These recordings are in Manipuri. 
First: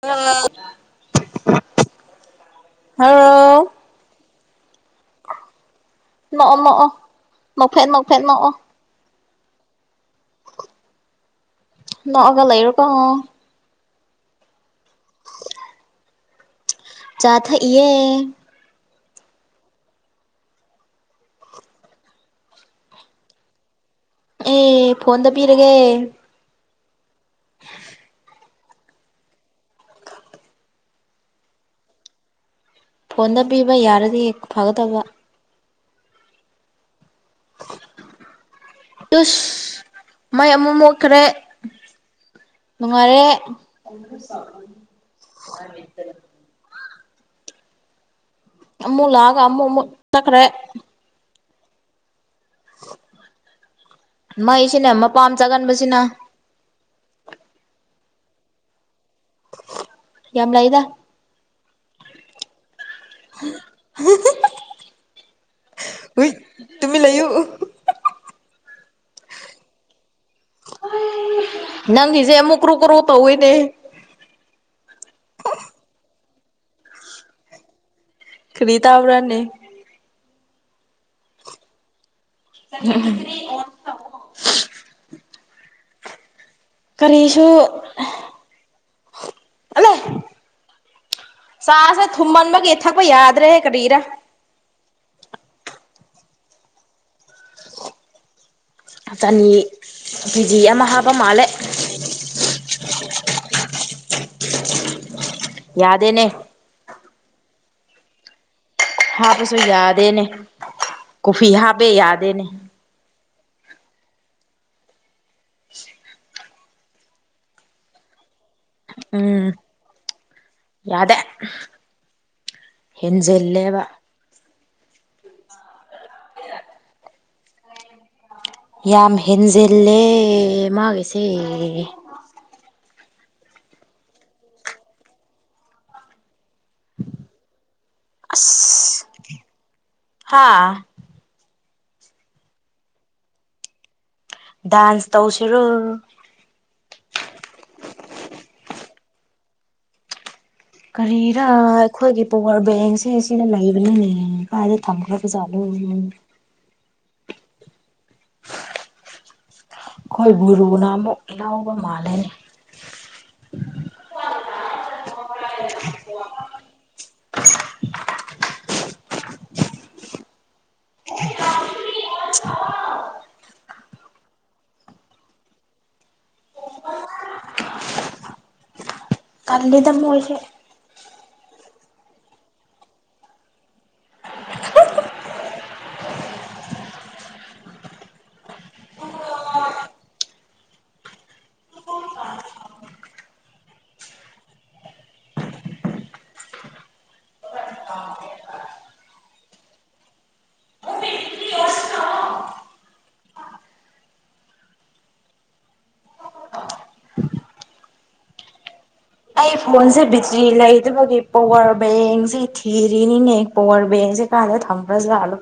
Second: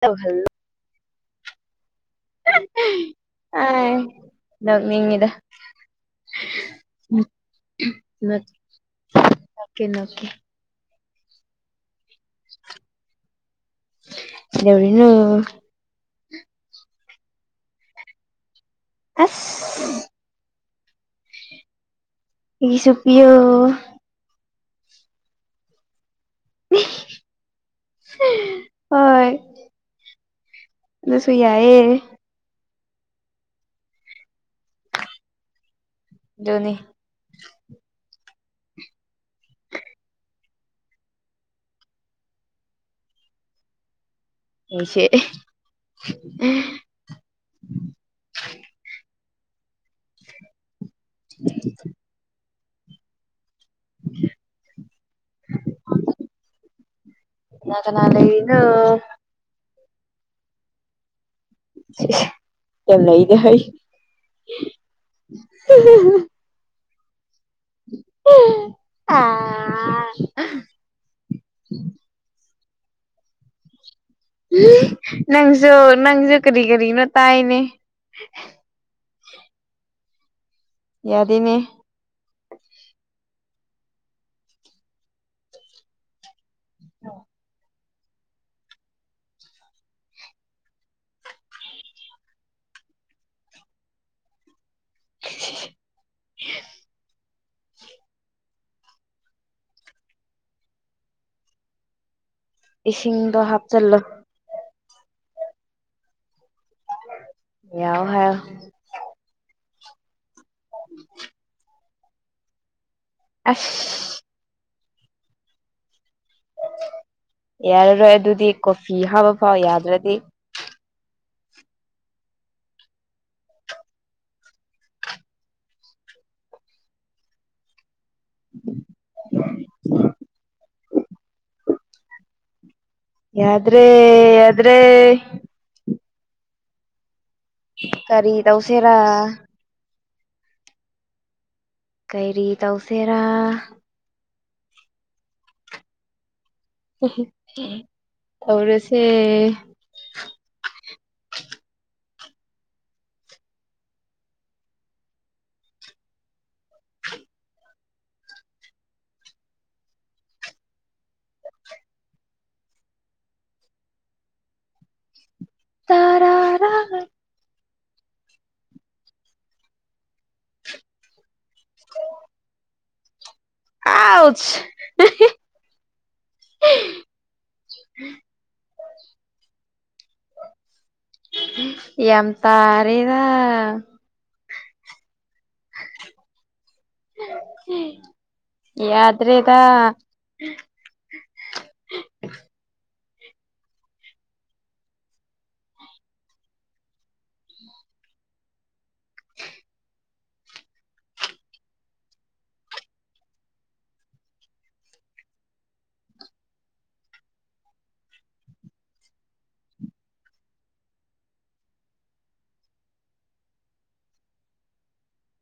ꯇꯧꯍꯜꯂꯣ ꯍꯥꯎ ꯅꯪ ꯃꯤꯉꯗ ꯅꯣ ꯅꯣꯛꯣ ꯅꯐꯦꯠ ꯅꯐꯦꯠ ꯅꯣꯛꯣ ꯑꯣꯀꯦ ꯅꯀꯦ ꯂꯒ ꯂꯩꯔꯀ ꯏꯗꯦꯕꯅ ꯆꯥꯊꯏꯦ ꯑꯦ ꯑꯩꯁꯨ ꯄꯌꯣ ꯑꯦ ꯐꯟ ꯇ ꯄꯔꯒꯦ ꯍꯣꯏ ꯑꯗꯁꯨꯨꯏꯌꯥꯑꯌꯦ ꯐꯣꯟꯗ ꯄꯤꯕ ꯌꯥꯔꯗꯤ ꯍꯦꯛ ꯐꯒꯗꯕ ꯣꯅꯤ ꯇꯨꯁ ꯃꯥꯏ ꯑꯃꯨꯛ ꯃꯣꯠꯈ꯭ꯔꯦ ꯅꯨꯡꯉꯥꯏꯔꯦ ꯁꯦ ꯑꯃ ꯂꯑꯒ ꯑꯃ ꯆ ꯀꯔ [inaudible] [inaudible] ꯃꯩꯁꯤꯅꯦ ꯃꯄꯥꯝ ꯆꯥꯒꯟꯕꯁꯤꯅ ꯑꯗꯨꯅꯥ ꯂꯩꯩꯅ ꯌꯥꯝꯂ ꯏꯗ ꯀ ꯂꯩꯗ ꯍꯥꯏꯣꯏ ꯍꯏ ꯇꯨꯃꯤ ꯂꯩꯌꯣ ꯎ ꯑ ꯅꯪꯖꯦꯃꯨꯛꯔꯨ ꯀꯔꯨ ꯇꯧꯏꯅꯦ ꯅꯪꯁꯨ ꯅꯪꯁꯨ ꯀꯔꯤ ꯀꯔꯤꯅꯣ ꯇꯥꯏꯅꯦ ꯀꯔꯤ ꯇꯕꯔꯅꯤ ꯌꯥꯗꯅꯦ [inaudible] ꯀꯔꯤꯁꯨꯨ ꯍꯜꯂꯣ ꯁꯥꯁ ꯊꯨꯝꯃꯟꯃꯒ ꯌꯦꯠ ꯊꯛꯄ ꯌꯥꯗ꯭ꯔꯦ ꯍꯦ ꯀꯔꯤꯔꯥ [inaudible] ꯆꯅꯤ ꯀꯦ ꯖꯤ ꯑꯃ ꯍꯥꯞꯄ ꯃꯥꯜꯂꯦ ꯏꯁꯤꯡꯗꯣ ꯍꯥꯞꯆꯜꯂꯣ ꯌꯥꯗꯦꯅꯦ ꯌꯥꯎ ꯍꯥꯏ ꯍꯥꯕꯁꯨ ꯌꯥꯗꯅꯦ ꯀꯨꯐꯤ ꯍꯥꯕꯦ ꯌꯥꯗꯅꯦ ꯑꯁ ꯌꯥꯔꯔꯣꯏ ꯑꯗꯨꯗꯤ ꯀꯣꯐꯤ ꯍꯥꯞꯕ ꯎꯝ ꯐꯥꯎ ꯌꯥꯗ꯭ꯔꯗꯤ ꯌꯥꯗꯦ ꯍꯟꯖꯦꯂꯦꯕ [inaudible] ꯌꯥꯝ ꯌꯥꯝ ꯍꯟꯖꯂꯦ ꯃꯥꯒꯤꯁꯤ ꯌꯥꯗ꯭ꯔꯦ ꯌꯥꯗ꯭ꯔꯦ ꯑꯁ ꯀꯔꯤꯗꯧꯁꯦꯔꯥ ꯍꯥꯥ ꯀꯩꯔꯤ ꯇꯧꯁꯦꯔꯥ ꯗꯥꯁ ꯇꯧꯁꯤ ꯔꯣ ꯑꯣꯁꯦ ꯀꯔꯤꯔꯥ ꯑꯩꯈꯣꯏꯒꯤ ꯄꯋꯥꯔ ꯕꯦꯡꯁꯦ ꯁꯤꯅ ꯂꯩꯕꯅꯅꯦ ꯀꯥꯏꯗ ꯊꯝꯈ꯭ꯔꯕꯖꯥꯠꯂꯣ ꯎꯝ [unintelligible] ꯑꯩꯈꯣꯏ ꯒꯨꯔꯨꯅ ꯑꯃꯨꯛ ꯏꯅꯥꯎꯕ ꯃꯥꯜꯂꯦꯅꯤ ꯍ ꯇꯔꯥꯔꯥ [unintelligible] [unintelligible] ꯑꯥꯎꯖ ꯎꯝ ꯑꯜꯂꯤꯗ ꯃꯣꯏꯁꯦ ꯌꯥꯝ ꯇꯥꯔꯦꯗ [unintelligible] ꯌꯥꯗ꯭ꯔꯦꯗ [unintelligible] [unintelligible] ꯑꯩ ꯐꯣꯟꯁꯦ ꯕꯦꯇ꯭ꯔꯤ ꯂꯩꯗꯕꯒꯤ ꯄꯋꯥꯔ ꯕꯦꯡꯁꯦ ꯊꯤꯔꯤꯅꯤꯅꯦ ꯄꯋꯥꯔ ꯕꯦꯡꯁꯦ ꯀꯗ ꯊꯝꯕꯂꯣ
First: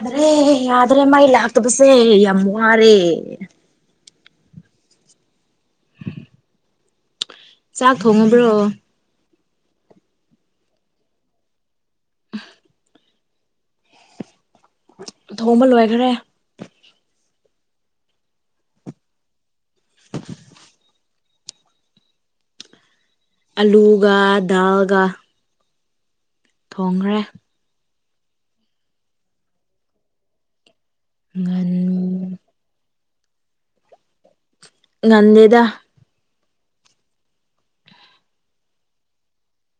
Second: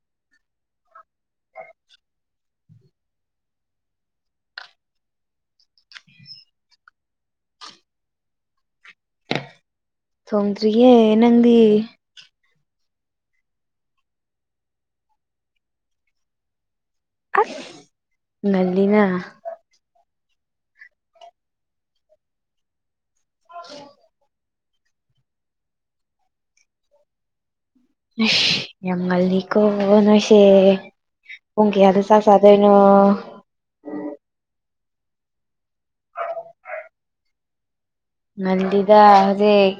ꯌꯥꯗ꯭ꯔꯦ ꯌꯥꯗ꯭ꯔꯦ ꯃꯥꯏ ꯂꯥꯛꯇꯕꯁꯦ ꯌꯥꯝ ꯋꯥꯔꯦ ꯆꯥꯛ ꯊꯣꯡꯉꯕ꯭ꯔꯣ ꯇꯣꯡꯣꯡꯗꯔꯤꯌꯦ ꯅꯪꯗꯤ ꯑ ꯊꯣꯡ ꯑꯃ ꯂꯣꯏꯈ꯭ꯔꯦ ꯑꯁ ꯉꯜꯂꯤꯅ [unintelligible] ꯑꯂꯨꯒ ꯗꯜꯒ ꯊꯣꯡꯈ꯭ꯔꯦ ꯑ ꯌꯥꯝ ꯃꯜꯜꯂꯤꯀꯣ ꯅꯁꯦ ꯉꯟ ꯑꯣꯀꯦ ꯑ ꯁꯥ ꯁꯥꯗꯅꯣ ꯉꯗꯦꯗ ꯉꯟꯗꯤꯗ ꯍꯧꯖꯤꯛ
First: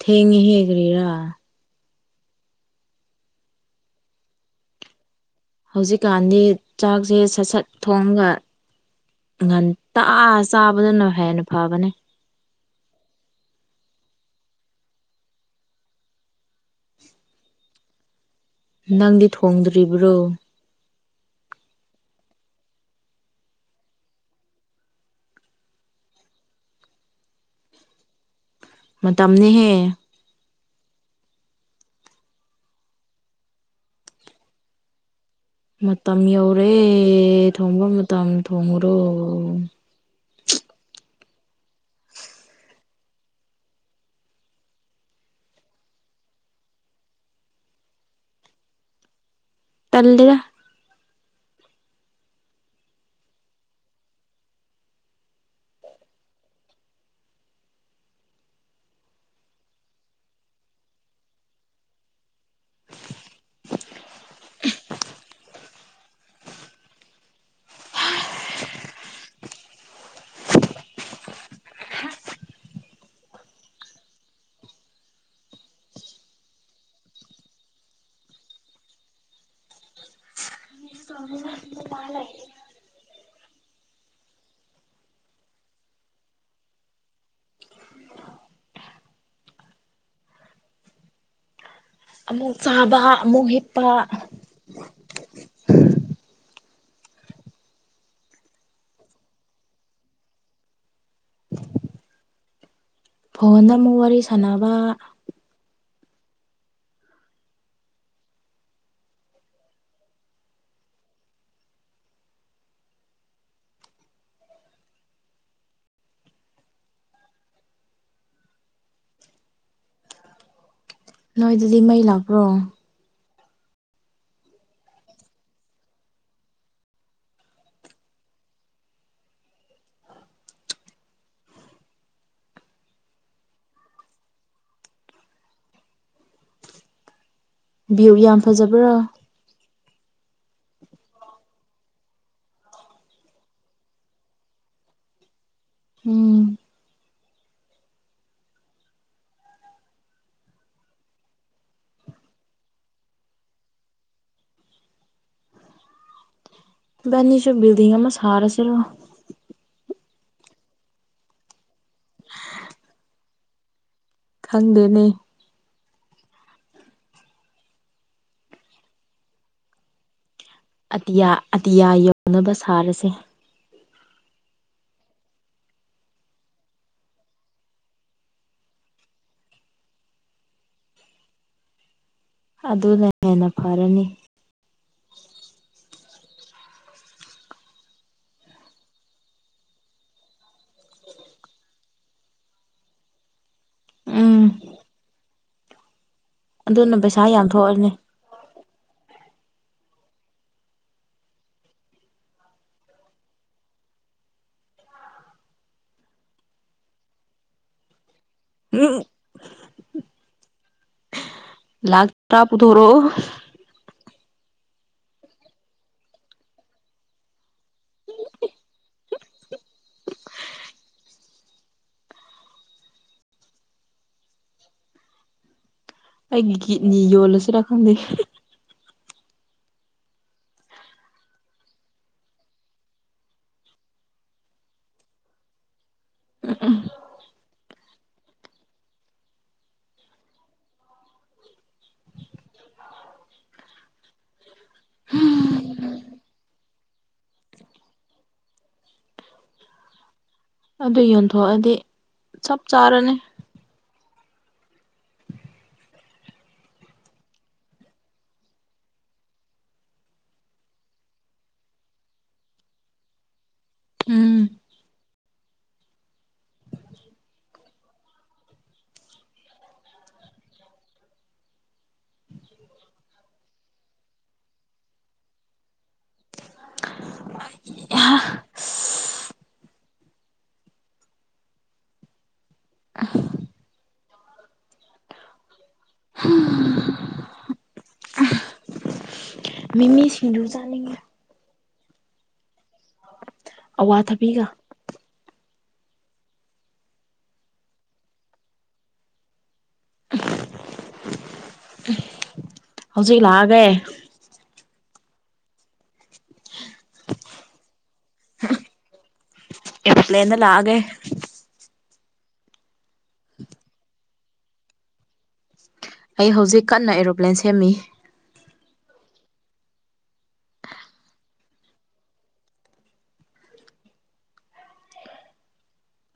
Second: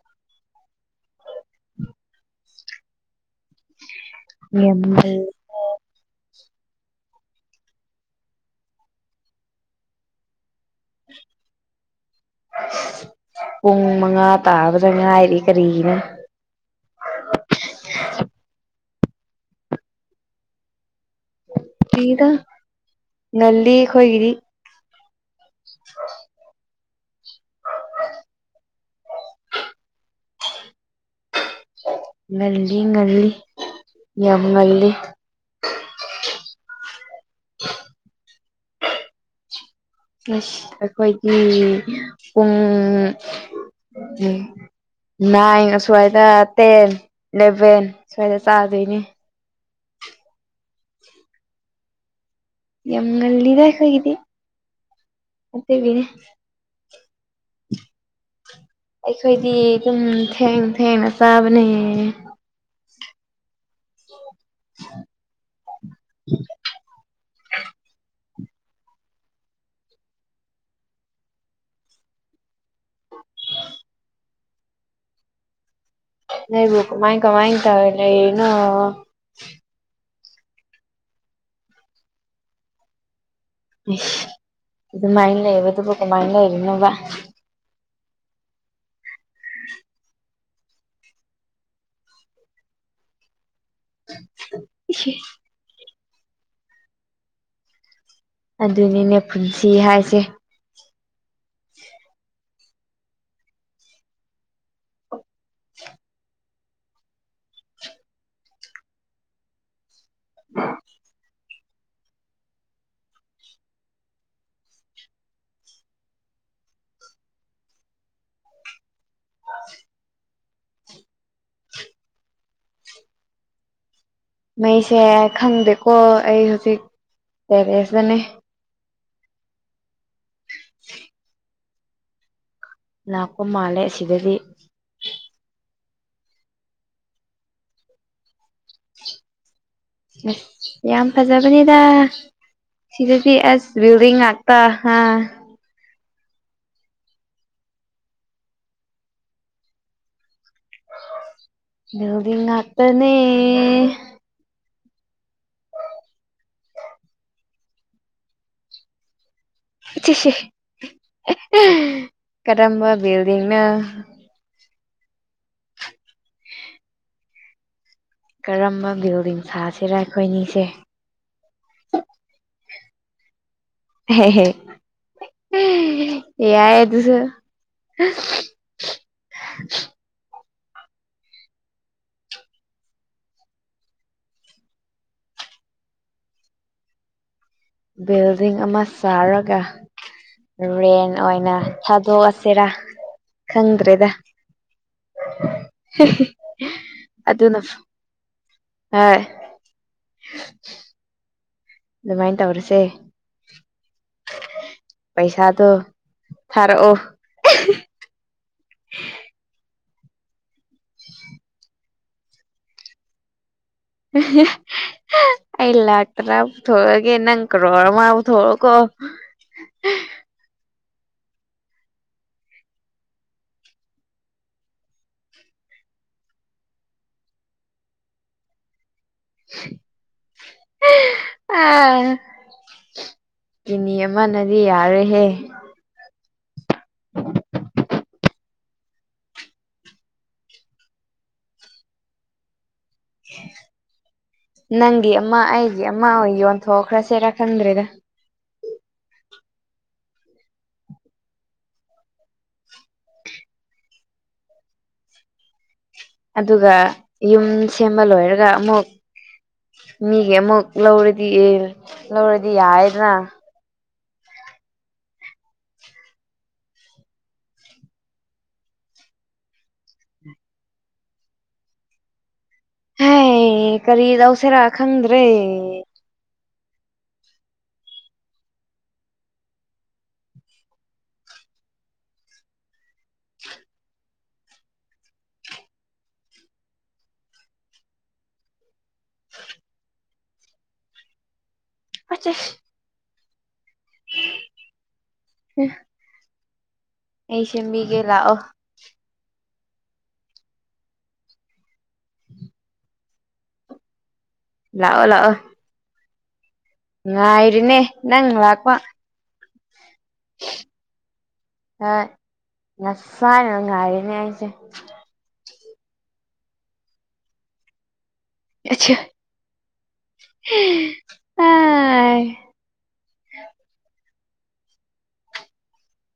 ꯊꯦꯡꯉꯤꯍꯦ ꯒꯔꯤꯔꯥ ꯌꯦꯗ ꯍꯧꯖꯤꯛꯀꯥꯟꯗꯤ ꯆꯥꯛꯁꯦ ꯁꯠ ꯁꯠ ꯊꯣꯡꯒ ꯉꯟꯇ ꯆꯥꯕꯗꯨꯅ ꯍꯦꯟꯅ ꯐꯕꯅꯦ ꯄꯨꯡ ꯃꯉꯥ ꯇꯥꯕꯗ ꯉꯥꯏꯔꯤ ꯀꯔꯤꯒꯤꯅꯤ [unintelligible] ꯅꯪꯗꯤ ꯊꯣꯡꯗ꯭ꯔꯤꯕ꯭ꯔꯣ ꯀꯗ ꯅꯜꯂꯤꯈꯣꯏꯒꯔꯤ ꯃꯇꯝꯅꯤꯍꯦ ꯉꯜꯂꯤ ꯉꯜꯂꯤ ꯌꯥꯝ ꯉꯜꯂꯤ ꯃꯇꯝ ꯌꯧꯔꯦ ꯊꯣꯡꯕ ꯃꯇꯝ ꯊꯣꯡꯉꯨꯔꯣ ꯑꯁ ꯑꯩꯈꯣꯏꯒꯤ ꯄꯨꯡ ꯎꯝ ꯅꯥꯏꯟ ꯑꯁ꯭ꯋꯥꯏꯗ ꯇꯦꯟ ꯏꯂꯦꯚꯦꯟ ꯁꯁ꯭ꯋꯥꯏꯗ ꯆꯥꯗꯣꯏꯅꯦ ꯇꯜꯗ ꯌꯥꯝ ꯉꯜꯂꯤꯗ ꯑꯩꯈꯣꯏꯒꯤꯗꯤ ꯑꯇꯩꯕꯤꯅꯦ ꯑꯩꯈꯣꯏꯗꯤ ꯑꯗꯨꯝ ꯊꯦꯡ ꯊꯦꯡꯅ ꯆꯥꯕꯅꯦ [unintelligible] ꯅꯕꯨ ꯀꯃꯥꯏ ꯀꯃ ꯇꯅ ꯁ ꯂꯅ [unintelligible] ꯏꯁ ꯑꯗꯨꯃꯥꯏꯅ ꯂꯩꯌꯦꯕ ꯑꯗꯨꯕꯨ ꯀꯃꯥꯏꯅ ꯂꯩꯔꯤꯅꯣꯕ ꯑꯃꯨꯛ ꯆꯥꯕ ꯑꯃꯨꯛ ꯍꯤꯞ [unintelligible] ꯑꯗꯨꯅꯤꯅꯦ ꯄꯨꯟꯁꯤ ꯍꯥꯏꯁꯦ ꯐꯣꯟꯗ ꯑꯃꯨꯛ ꯋꯥꯔꯤ ꯁꯥꯟꯅꯕ [unintelligible] [unintelligible] [unintelligible] [unintelligible] ꯅꯣꯏꯗꯗꯤ ꯃꯩ ꯂꯥꯛꯄ꯭ꯔꯣ ꯃꯩꯁꯦ ꯈꯪꯗꯦꯀꯣ ꯑꯩ ꯍꯧꯖꯤꯛ ꯇꯦꯔꯦꯁꯇꯅꯦ [unintelligible] [unintelligible] ꯂꯥꯛꯄ ꯃꯥꯜꯂꯦ ꯑꯁꯤꯗꯗꯤ ꯚ꯭ꯌꯨ ꯌꯥꯝ ꯐꯖꯕ꯭ꯔꯣ ꯑꯁ ꯌꯥꯝ ꯐꯖꯕꯅꯤꯗ ꯁꯤꯗꯗꯤ ꯑꯁ ꯕꯤꯜꯗꯤꯡ ꯉꯥꯛꯇꯥ ꯍꯥ ꯎꯝ ꯕꯤꯜꯗꯤꯡ ꯉꯥꯛꯇꯅꯦ ꯏꯕꯅꯤꯁꯨ ꯕꯤꯜꯗꯤꯡ ꯑꯃ ꯁꯥꯔꯁꯤꯔꯣ ꯀꯔꯝꯕ ꯕꯤꯜꯗꯤꯡꯅꯣ ꯈꯪꯗꯦꯅꯦ ꯀꯔꯝꯕ ꯕꯤꯜꯗꯥꯡ ꯁꯥꯁꯤꯔ ꯑꯈꯣꯏꯅꯤ ꯑꯇꯤꯌꯥ ꯑꯇꯤꯌꯥ ꯌꯧꯅꯕ ꯁꯥꯔꯁꯦ ꯍꯦ ꯍꯦ ꯌꯥꯏ ꯑꯗꯨꯁꯨ [unintelligible] [unintelligible] ꯑꯗꯨꯅ ꯍꯦꯟꯅ ꯐꯔꯅꯤ ꯕꯤꯜꯗꯤꯡ ꯑꯃ ꯁꯥꯔꯒ ꯔꯦꯟ ꯑꯣꯏꯅ ꯊꯥꯗꯣꯛꯑꯁꯤꯔꯥ ꯈꯪꯗ꯭ꯔꯦꯗ ꯎꯝ ꯑꯗꯨꯅ ꯄꯩꯁꯥ ꯌꯥꯝ ꯑꯗꯨꯅ ꯊꯣꯛꯑꯅꯤ ꯑꯗꯨꯃꯥꯏꯅ ꯇꯧꯔꯁꯦ ꯄꯩꯁꯥꯗꯣ ꯊꯥꯔꯛꯑꯣ [unintelligible] [unintelligible] ꯂꯥꯛ ꯇ꯭ꯔꯥ ꯄꯨꯊꯣꯔꯛꯑꯣ ꯑꯩ ꯂꯥꯛ ꯇꯔꯥ ꯄꯨꯊꯣ ꯑꯒꯦ ꯅꯪ ꯀ꯭ꯔꯣꯔ ꯑꯃ ꯄꯨꯊꯣꯛꯑꯣ ꯀꯣ [unintelligible] [unintelligible] ꯑꯩꯒꯤ ꯀꯤꯠꯅꯤ ꯌꯣꯜꯂꯁꯤꯔ ꯈꯪꯗ ꯑꯥ ꯀꯤꯠꯅꯤ ꯑꯃꯅꯗꯤ ꯌꯥꯔꯣꯏ ꯍꯦ [unintelligible] [unintelligible] [unintelligible] [unintelligible] ꯅꯪꯒꯤ ꯑꯃ ꯑꯩꯒꯤ ꯑꯃ ꯑꯣꯏ ꯌꯣꯟꯊꯣꯛꯈ꯭ꯔꯁꯤꯔꯥ ꯈꯪꯗ꯭ꯔꯦꯗ ꯑꯗꯨ ꯌꯣꯟꯊꯣꯛꯑꯗꯤ ꯆꯞ ꯆꯥꯔꯅꯤ ꯑꯗꯨꯒ ꯌꯨꯝ ꯁꯦꯝꯕ ꯂꯣꯏꯔꯒ ꯑꯃꯨꯛ ꯃꯤꯒꯤ ꯑꯃꯨꯛ ꯂꯧꯔꯗꯤ ꯂꯧꯔꯗꯤ ꯌꯥꯌꯦꯗꯅ ꯎꯝ ꯍꯩ ꯀꯔꯤꯗꯧꯁꯤꯔ ꯈꯪꯗ꯭ꯔꯦ ꯃꯤꯃꯤ ꯁꯤꯡꯖꯨ ꯆꯥꯅꯤꯡꯉꯤ ꯑꯆꯦ [unintelligible] ꯑꯋꯥ ꯊꯕꯤꯒ [unintelligible] [unintelligible] ꯑꯩꯁꯦꯝꯕꯤꯒꯦ ꯂꯥꯛꯑꯣ ꯍꯧꯖꯤꯛ ꯂꯥꯛꯑꯒꯦ ꯂꯥꯛꯑꯣ ꯂꯥꯛꯑꯣ ꯉꯥꯏꯔꯤꯅꯦ ꯅꯪ ꯂꯥꯛꯄ ꯑꯦꯞꯂꯅ ꯂꯥꯒꯦ ꯑ ꯅꯁꯥꯅ ꯉꯥꯏꯔꯅꯦ ꯑꯏꯁꯦ ꯑꯩ ꯍꯧꯖꯤꯛ ꯀꯟꯅ ꯑꯦꯔꯣꯄ꯭ꯂꯦꯟ ꯁꯦꯝꯃꯤ [unintelligible] [inaudible]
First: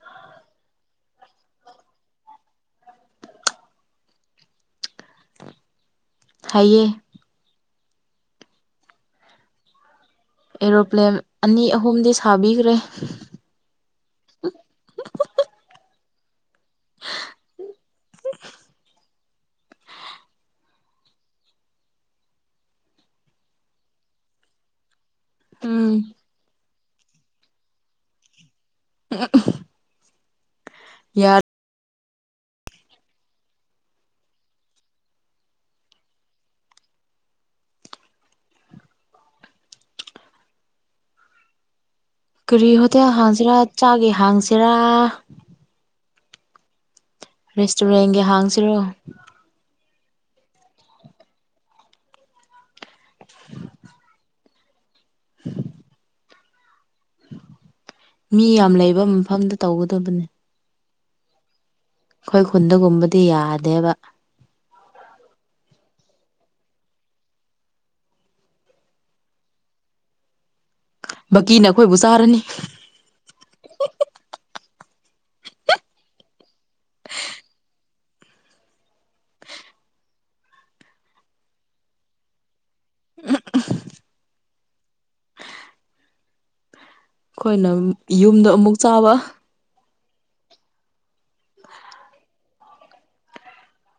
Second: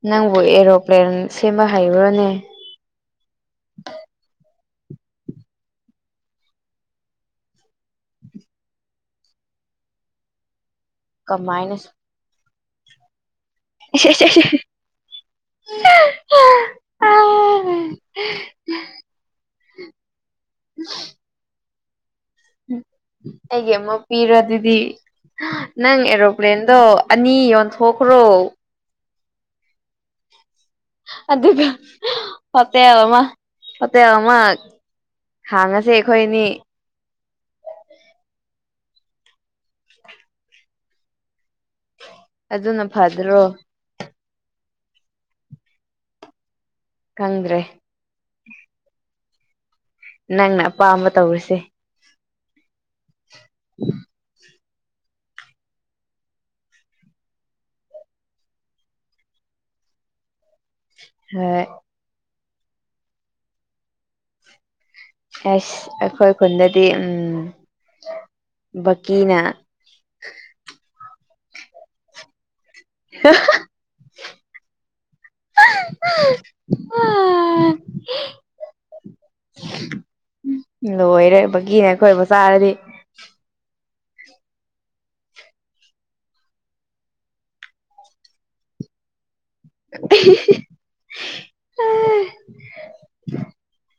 ꯅꯪꯕꯨ ꯑꯦꯔꯣꯄ꯭ꯂꯦꯟ ꯁꯦꯝꯕ ꯍꯩꯕꯔꯣꯅꯦ ꯍꯩꯌꯦ ꯑꯦꯔꯣꯄ꯭ꯂꯦꯟ ꯑꯅꯤ ꯀꯃꯥꯏꯅ ꯑꯍꯨꯝꯗꯤ ꯁꯥꯕꯤꯈ꯭ꯔꯦ [unintelligible] [unintelligible] ꯎꯝ ꯑꯩꯒꯤ ꯑꯃꯨꯛ ꯄꯤꯔꯣ ꯑꯗꯨꯗꯤ ꯎꯝ ꯅꯪ ꯑꯦꯔꯣꯄ꯭ꯂꯦꯟ ꯑꯗꯣ ꯑꯅꯤ ꯌꯣꯟꯊꯣꯛꯈ꯭ꯔꯣ ꯎ ꯑꯗꯨ ꯐꯠꯇꯦꯕ ꯑꯃ ꯐꯠꯇꯦꯕꯃ ꯍꯥꯡꯉꯁꯦ ꯑꯩꯈꯣꯏꯅꯤ ꯀꯔꯤ ꯑꯗꯨꯅ ꯍꯣꯇꯦꯜ ꯐꯗ꯭ꯔꯣ ꯍꯥꯡꯁꯤꯔꯥ ꯆꯥꯒꯦ ꯍꯥꯡꯁꯤꯔꯥ ꯈꯪꯗ꯭ꯔꯦ ꯔꯦꯁꯇꯨꯔꯦꯟꯒꯤ ꯍꯥꯡꯁꯤꯔꯣ ꯅꯪꯅ ꯑꯄꯥꯝꯕ ꯇꯧꯔꯤꯨꯁꯦ [unintelligible] [unintelligible] ꯃꯤ ꯌꯥꯝ ꯂꯩꯕ ꯃꯐꯝꯗ ꯇꯧꯒꯗꯕꯅꯦ ꯑ ꯑꯩꯈꯣꯏ ꯈꯨꯟꯗꯒꯨꯝꯕꯗꯤ ꯌꯥꯗꯦꯕ ꯑꯁ ꯑꯩꯈꯣꯏ ꯈꯨꯟꯗꯗꯤ ꯎꯝ ꯀꯤꯅ ꯕꯀꯤꯅ ꯑꯩꯈꯣꯏꯕꯨ ꯆꯥꯔꯅꯤ ꯑ ꯎ [unintelligible] ꯎ ꯂꯣꯏꯔꯦꯕꯒꯤꯅꯦ ꯑꯩꯈꯣꯏ ꯃꯆꯥꯥꯔꯗꯤ ꯑꯩꯈꯣꯏꯅ ꯌꯨꯝꯗꯣ ꯑꯃꯨꯛ ꯆꯥꯕ ꯑ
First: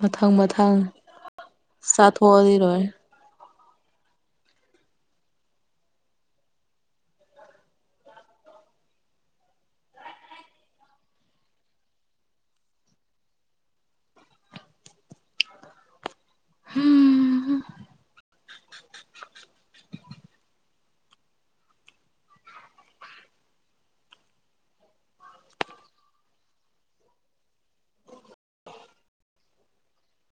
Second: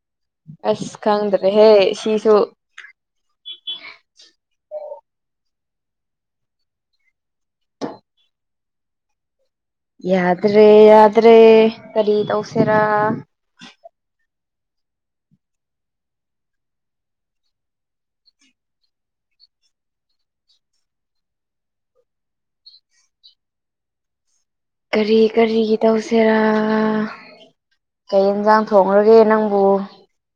ꯃꯊꯪ ꯃꯊꯪ ꯑꯁ ꯈꯪꯗ꯭ꯔꯦ ꯍꯦ ꯁꯤꯁꯨ ꯆꯥꯊꯣꯛꯑꯗꯤ ꯂꯣꯏꯔꯦ ꯌꯥꯗ꯭ꯔꯦ ꯌꯥꯗ꯭ꯔꯦ ꯀꯔꯤ ꯇꯧꯁꯤꯦꯔꯥ ꯎꯝ ꯀꯔꯤ ꯀꯔꯤꯒꯤ ꯇꯧꯁꯤꯦꯔꯥ ꯀꯩ ꯏꯟꯁꯥꯡ ꯊꯣꯡꯡꯂꯒꯦ ꯅꯪꯕꯨ